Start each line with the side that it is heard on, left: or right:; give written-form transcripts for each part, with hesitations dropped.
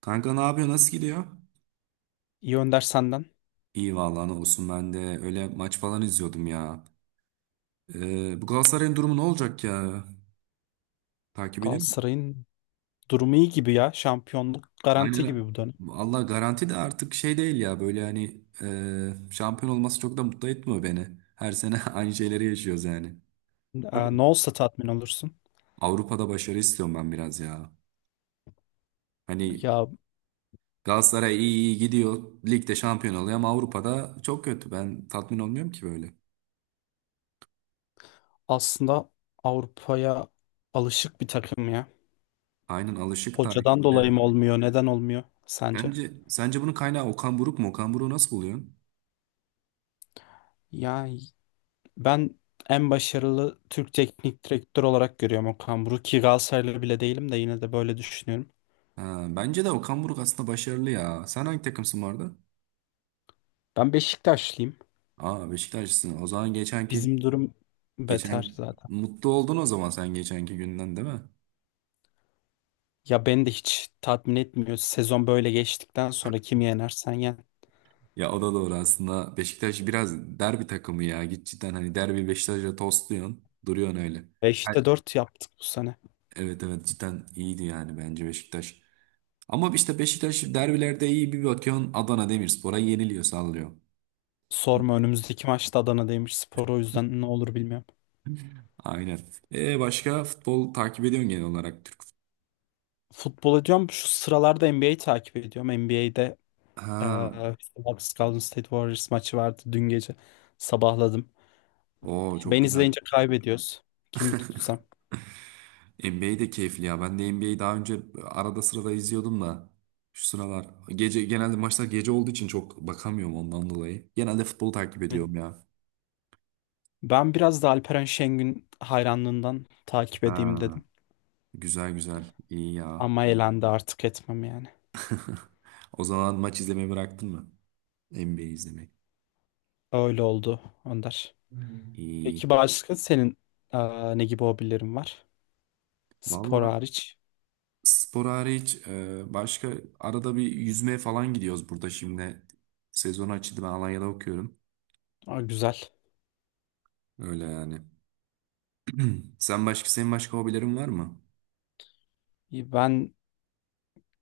right: Kanka ne yapıyor? Nasıl gidiyor?
left: İyi Önder senden.
right: İyi vallahi ne olsun ben de öyle maç falan izliyordum ya. Bu Galatasaray'ın durumu ne olacak ya? Takip ediyor musun?
left: Galatasaray'ın durumu iyi gibi ya. Şampiyonluk garanti
right: Aynen.
left: gibi bu dönem.
right: Allah garanti de artık şey değil ya böyle hani şampiyon olması çok da mutlu etmiyor beni. Her sene aynı şeyleri yaşıyoruz yani. Değil mi?
left: Ne olsa tatmin olursun.
right: Avrupa'da başarı istiyorum ben biraz ya. Hani
left: Ya
right: Galatasaray iyi iyi gidiyor. Ligde şampiyon oluyor ama Avrupa'da çok kötü. Ben tatmin olmuyorum ki böyle.
left: aslında Avrupa'ya alışık bir takım ya.
right: Aynen alışık da.
left: Hocadan dolayı mı olmuyor? Neden olmuyor sence?
right: Sence bunun kaynağı Okan Buruk mu? Okan Buruk'u nasıl buluyorsun?
left: Yani ben en başarılı Türk teknik direktör olarak görüyorum Okan Buruk ki Galatasaraylı bile değilim de yine de böyle düşünüyorum.
right: Ha, bence de Okan Buruk aslında başarılı ya. Sen hangi takımsın bu arada?
left: Ben Beşiktaşlıyım.
right: Aa, Beşiktaşlısın. O zaman geçenki
left: Bizim durum beter
right: geçen
left: zaten.
right: mutlu oldun o zaman sen geçenki günden, değil mi?
left: Ya beni de hiç tatmin etmiyor. Sezon böyle geçtikten sonra kim yenersen yen.
right: Ya o da doğru aslında. Beşiktaş biraz derbi takımı ya. Git cidden hani derbi Beşiktaş'la tostluyorsun. Duruyorsun öyle.
left: 5'te 4 yaptık bu sene.
right: Evet evet, cidden iyiydi yani bence Beşiktaş. Ama işte Beşiktaş derbilerde iyi bir bakıyorsun, Adana Demirspor'a yeniliyor sallıyor.
left: Sorma önümüzdeki maçta Adana'daymış spor o yüzden ne olur bilmiyorum.
right: Aynen. E başka futbol takip ediyorsun, genel olarak Türk futbolu.
left: Futbol ediyorum. Şu sıralarda NBA'yi takip ediyorum. NBA'de
right: Ha.
left: eee Houston Golden State Warriors maçı vardı dün gece. Sabahladım.
right: Oo, çok
left: Ben
right: güzel.
left: izleyince kaybediyoruz. Kimi tutsam.
right: NBA de keyifli ya. Ben de NBA'yi daha önce arada sırada izliyordum da şu sıralar gece, genelde maçlar gece olduğu için çok bakamıyorum ondan dolayı. Genelde futbolu takip ediyorum ya.
left: Ben biraz da Alperen Şengün hayranlığından takip edeyim
right: Ha.
left: dedim.
right: Güzel güzel. İyi ya.
left: Ama elendi artık etmem yani.
right: O zaman maç izlemeyi bıraktın mı? NBA izlemek.
left: Öyle oldu Önder.
right: İyi.
left: Peki başka senin ne gibi hobilerin var? Spor
right: Valla.
left: hariç.
right: Spor hariç başka arada bir yüzmeye falan gidiyoruz burada şimdi. Sezon açıldı, ben Alanya'da okuyorum.
left: Aa, güzel.
right: Öyle yani. Senin başka hobilerin var mı?
left: Ben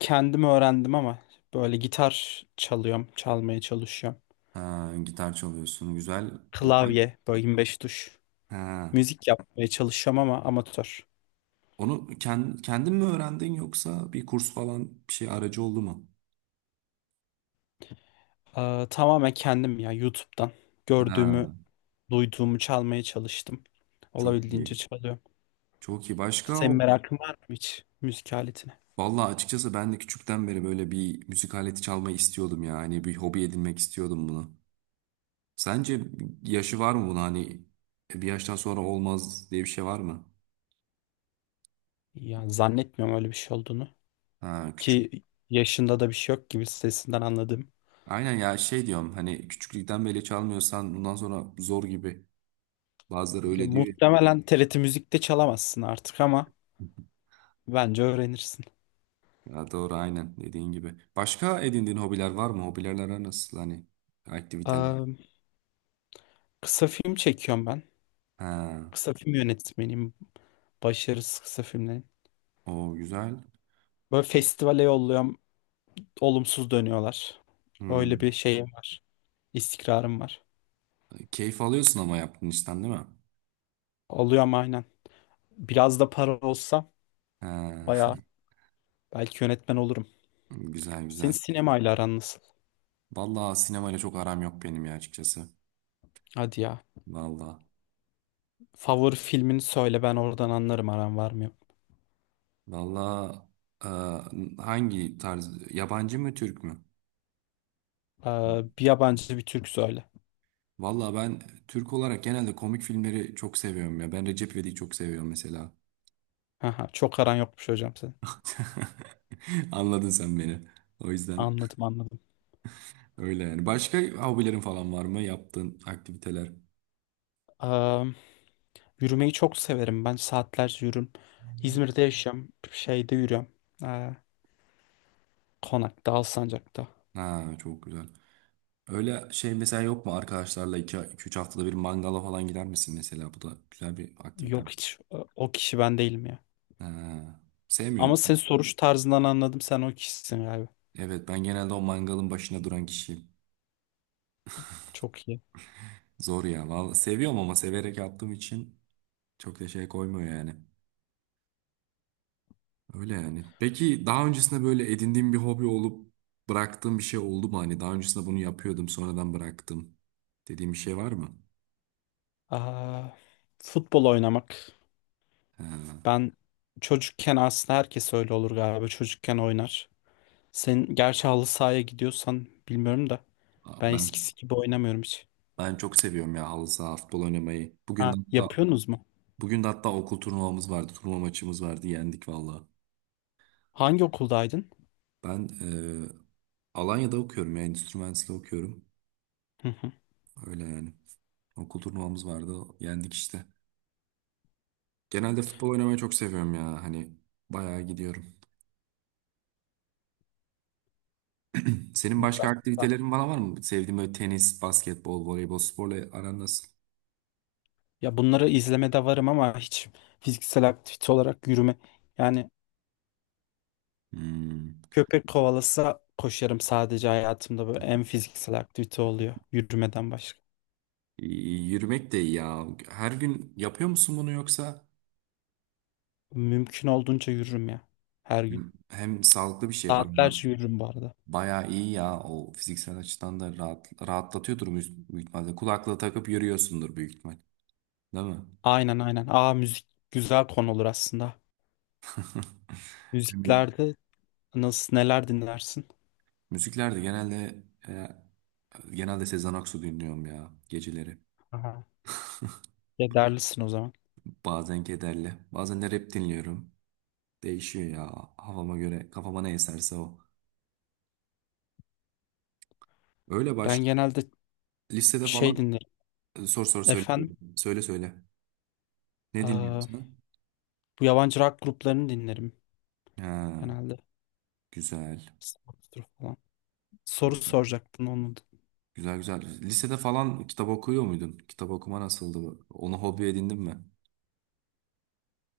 left: kendim öğrendim ama böyle gitar çalıyorum, çalmaya çalışıyorum.
right: Ha, gitar çalıyorsun, güzel.
left: Klavye, böyle 25 tuş.
right: Ha,
left: Müzik yapmaya çalışıyorum ama amatör.
right: onu kendin mi öğrendin, yoksa bir kurs falan bir şey aracı oldu mu?
left: Tamamen kendim ya, YouTube'dan gördüğümü,
right: Ha,
left: duyduğumu çalmaya çalıştım.
right: çok
left: Olabildiğince
right: iyi.
left: çalıyorum.
right: Çok iyi. Başka
left: Senin
right: o.
left: merakın var mı hiç müzik aletine?
right: Vallahi açıkçası ben de küçükten beri böyle bir müzik aleti çalmayı istiyordum ya. Hani bir hobi edinmek istiyordum bunu. Sence yaşı var mı buna, hani bir yaştan sonra olmaz diye bir şey var mı?
left: Ya zannetmiyorum öyle bir şey olduğunu.
right: Ha, küçük.
left: Ki yaşında da bir şey yok gibi, sesinden anladım.
right: Aynen ya, şey diyorum hani küçüklükten beri çalmıyorsan bundan sonra zor gibi. Bazıları
left: Ya,
right: öyle diyor ya.
left: muhtemelen TRT Müzik'te çalamazsın artık ama bence öğrenirsin.
right: Ya doğru, aynen dediğin gibi. Başka edindiğin hobiler var mı? Hobilerler nasıl, hani aktiviteler?
left: Ee, Kısa film çekiyorum ben.
right: Ha,
left: Kısa film yönetmeniyim. Başarısız kısa filmlerin.
right: o güzel.
left: Böyle festivale yolluyorum. Olumsuz dönüyorlar. Öyle
right: Hmm.
left: bir şeyim var. İstikrarım var.
right: Keyif alıyorsun ama yaptığın işten, değil mi?
left: Alıyorum aynen. Biraz da para olsa
right: Ha,
left: bayağı belki yönetmen olurum.
right: güzel
left: Senin
right: güzel.
left: sinemayla aran nasıl?
right: Vallahi sinemayla çok aram yok benim ya, açıkçası.
left: Hadi ya.
right: Vallahi.
left: Favori filmini söyle, ben oradan anlarım aran var mı yok.
right: Valla hangi tarz? Yabancı mı, Türk mü?
left: Bir yabancı bir Türk söyle.
right: Valla, ben Türk olarak genelde komik filmleri çok seviyorum ya. Ben Recep İvedik'i çok seviyorum mesela.
left: Aha, çok aran yokmuş hocam senin.
right: Anladın sen beni. O yüzden
left: Anladım anladım.
right: öyle yani. Başka hobilerin falan var mı? Yaptığın aktiviteler.
left: Ee, Yürümeyi çok severim. Ben saatlerce yürürüm. İzmir'de yaşıyorum. Şeyde yürüyorum. Ee, Konak'ta, Alsancak'ta.
right: Ha, çok güzel. Öyle şey mesela yok mu, arkadaşlarla iki üç haftada bir mangala falan gider misin mesela? Bu da güzel bir aktivite.
left: Yok hiç o kişi ben değilim ya.
right: Ha, sevmiyor
left: Ama senin
right: musun?
left: soruş tarzından anladım sen o kişisin galiba.
right: Evet, ben genelde o mangalın başına duran kişiyim.
left: Çok iyi.
right: Zor ya. Vallahi seviyorum ama severek yaptığım için çok da şey koymuyor yani. Öyle yani. Peki daha öncesinde böyle edindiğim bir hobi olup bıraktığım bir şey oldu mu? Hani daha öncesinde bunu yapıyordum, sonradan bıraktım dediğim bir şey var mı?
left: Aa, futbol oynamak.
right: He.
left: Ben çocukken, aslında herkes öyle olur galiba. Çocukken oynar. Sen gerçi halı sahaya gidiyorsan bilmiyorum da. Ben
right: Ben
left: eskisi gibi oynamıyorum hiç.
right: ben çok seviyorum ya halı saha, futbol oynamayı. Bugün de
left: Ha,
right: hatta
left: yapıyorsunuz mu?
right: bugün de hatta okul turnuvamız vardı. Turnuva maçımız vardı. Yendik valla.
left: Hangi okuldaydın?
right: Ben Alanya'da okuyorum ya. Endüstri mühendisliği okuyorum.
left: Hı hı.
right: Öyle yani. Okul turnuvamız vardı. Yendik işte. Genelde futbol oynamayı çok seviyorum ya. Hani bayağı gidiyorum. Senin başka
left: Güzel.
right: aktivitelerin bana var mı? Sevdiğin böyle tenis, basketbol, voleybol, sporla aran nasıl?
left: Ya bunları izlemede varım ama hiç fiziksel aktivite olarak yürüme. Yani
right: Hmm.
left: köpek kovalasa koşarım sadece, hayatımda böyle en fiziksel aktivite oluyor yürümeden başka.
right: Yürümek de iyi ya. Her gün yapıyor musun bunu yoksa?
left: Mümkün olduğunca yürürüm ya, her gün.
right: Hem sağlıklı bir şey, bayağı,
left: Saatlerce yürürüm bu arada.
right: bayağı iyi ya. O fiziksel açıdan da rahatlatıyordur büyük ihtimalle. Kulaklığı takıp yürüyorsundur büyük ihtimal. Değil mi?
left: Aynen aynen. Aa, müzik güzel konu olur aslında. Müziklerde nasıl, neler dinlersin?
right: Müziklerde genelde Sezen Aksu dinliyorum ya geceleri.
left: Aha. Kederlisin o zaman.
right: Bazen kederli, bazen de rap dinliyorum. Değişiyor ya havama göre, kafama ne eserse o. Öyle,
left: Ben
right: başka.
left: genelde
right: Listede
left: şey
right: falan
left: dinlerim.
right: sor sor söyle.
left: Efendim,
right: Söyle söyle. Ne
left: aa,
right: dinliyorsun sen?
left: bu yabancı rock gruplarını dinlerim
right: Ha,
left: genelde.
right: güzel.
left: Sabbath'tır falan. Soru
right: Güzel
left: soracaktın onu.
right: güzel, güzel. Lisede falan kitap okuyor muydun? Kitap okuma nasıldı? Onu hobi edindin mi?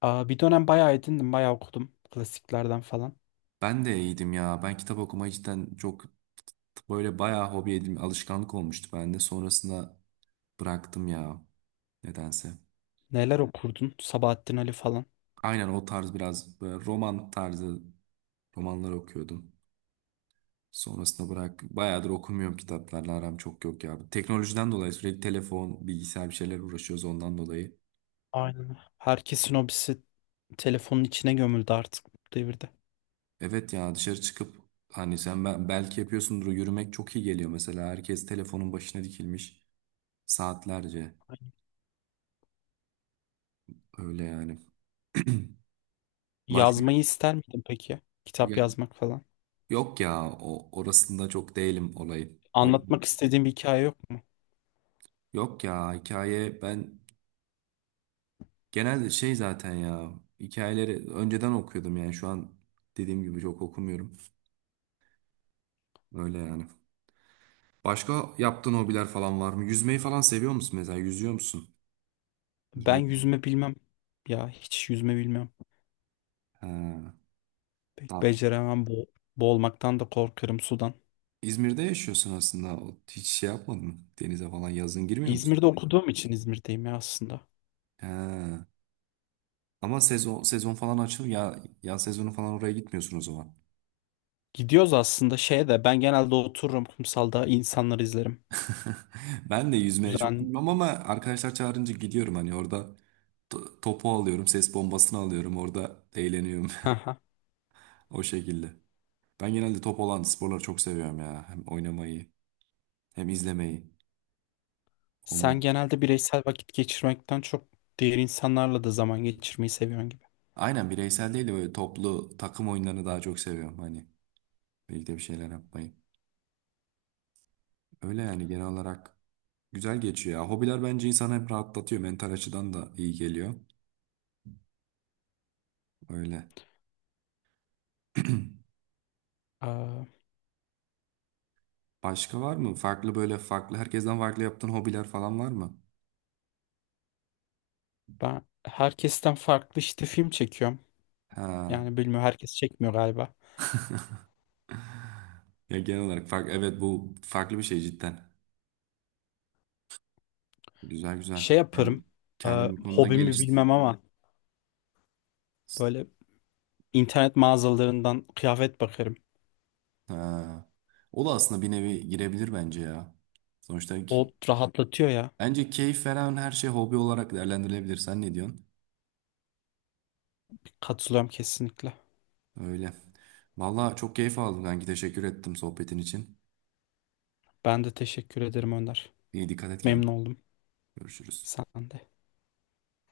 left: Aa, bir dönem bayağı edindim, bayağı okudum klasiklerden falan.
right: Ben de iyiydim ya. Ben kitap okumayı cidden çok böyle bayağı hobi edindim. Alışkanlık olmuştu bende. Sonrasında bıraktım ya, nedense.
left: Neler okurdun? Sabahattin Ali falan.
right: Aynen o tarz biraz, böyle roman tarzı romanlar okuyordum. Sonrasında bırak. Bayağıdır okumuyorum, kitaplarla aram çok yok ya. Teknolojiden dolayı sürekli telefon, bilgisayar, bir şeyler uğraşıyoruz ondan dolayı.
left: Aynen. Herkesin hobisi telefonun içine gömüldü artık bu devirde.
right: Evet ya, dışarı çıkıp hani sen belki yapıyorsundur, yürümek çok iyi geliyor mesela. Herkes telefonun başına dikilmiş saatlerce.
left: Aynen.
right: Öyle yani. Başka.
left: Yazmayı ister miydin peki? Kitap
right: Ya-
left: yazmak falan.
right: Yok ya, o orasında çok değilim olayı.
left: Anlatmak istediğin bir hikaye yok mu?
right: Yok ya, hikaye, ben genelde şey zaten ya, hikayeleri önceden okuyordum yani şu an dediğim gibi çok okumuyorum. Öyle yani. Başka yaptığın hobiler falan var mı? Yüzmeyi falan seviyor musun mesela? Yüzüyor musun?
left: Ben
right: Yüzmeyi...
left: yüzme bilmem. Ya hiç yüzme bilmem.
right: He.
left: Pek
right: Ta-
left: beceremem bo. Boğulmaktan da korkarım sudan.
right: İzmir'de yaşıyorsun aslında. Hiç şey yapmadın mı? Denize falan yazın girmiyor musun?
left: İzmir'de okuduğum için İzmir'deyim ya aslında.
right: He. Ama sezon sezon falan açıl ya, yaz sezonu falan oraya gitmiyorsun o zaman.
left: Gidiyoruz aslında, şeye de ben genelde otururum kumsalda insanları izlerim.
right: Ben de yüzmeye çok
left: Düzen.
right: bilmem ama arkadaşlar çağırınca gidiyorum, hani orada topu alıyorum, ses bombasını alıyorum, orada eğleniyorum
left: Haha.
right: o şekilde. Ben genelde top olan sporları çok seviyorum ya. Hem oynamayı hem izlemeyi. Olmaz.
left: Sen genelde bireysel vakit geçirmekten çok diğer insanlarla da zaman geçirmeyi seviyorsun gibi.
right: Aynen, bireysel değil de böyle toplu takım oyunlarını daha çok seviyorum. Hani birlikte bir şeyler yapmayı. Öyle yani, genel olarak güzel geçiyor ya. Hobiler bence insanı hep rahatlatıyor. Mental açıdan da iyi geliyor. Öyle.
left: Aa,
right: Başka var mı? Farklı, böyle farklı, herkesten farklı yaptığın hobiler falan var mı?
left: ben herkesten farklı işte film çekiyorum.
right: Ha.
left: Yani bilmiyorum, herkes çekmiyor galiba.
right: Ya genel olarak fark, evet, bu farklı bir şey cidden. Güzel
left: Şey
right: güzel. Yani
left: yaparım. Aa,
right: kendini bu konuda
left: hobimi
right: geliş.
left: bilmem ama böyle internet mağazalarından kıyafet bakarım.
right: Ha. O da aslında bir nevi girebilir bence ya. Sonuçta
left: O rahatlatıyor ya.
right: bence keyif veren her şey hobi olarak değerlendirilebilir. Sen ne diyorsun?
left: Katılıyorum kesinlikle.
right: Öyle. Valla çok keyif aldım kanki. Teşekkür ettim sohbetin için.
left: Ben de teşekkür ederim Önder.
right: İyi, dikkat et
left: Memnun
right: kendine.
left: oldum.
right: Görüşürüz.
left: Sen de.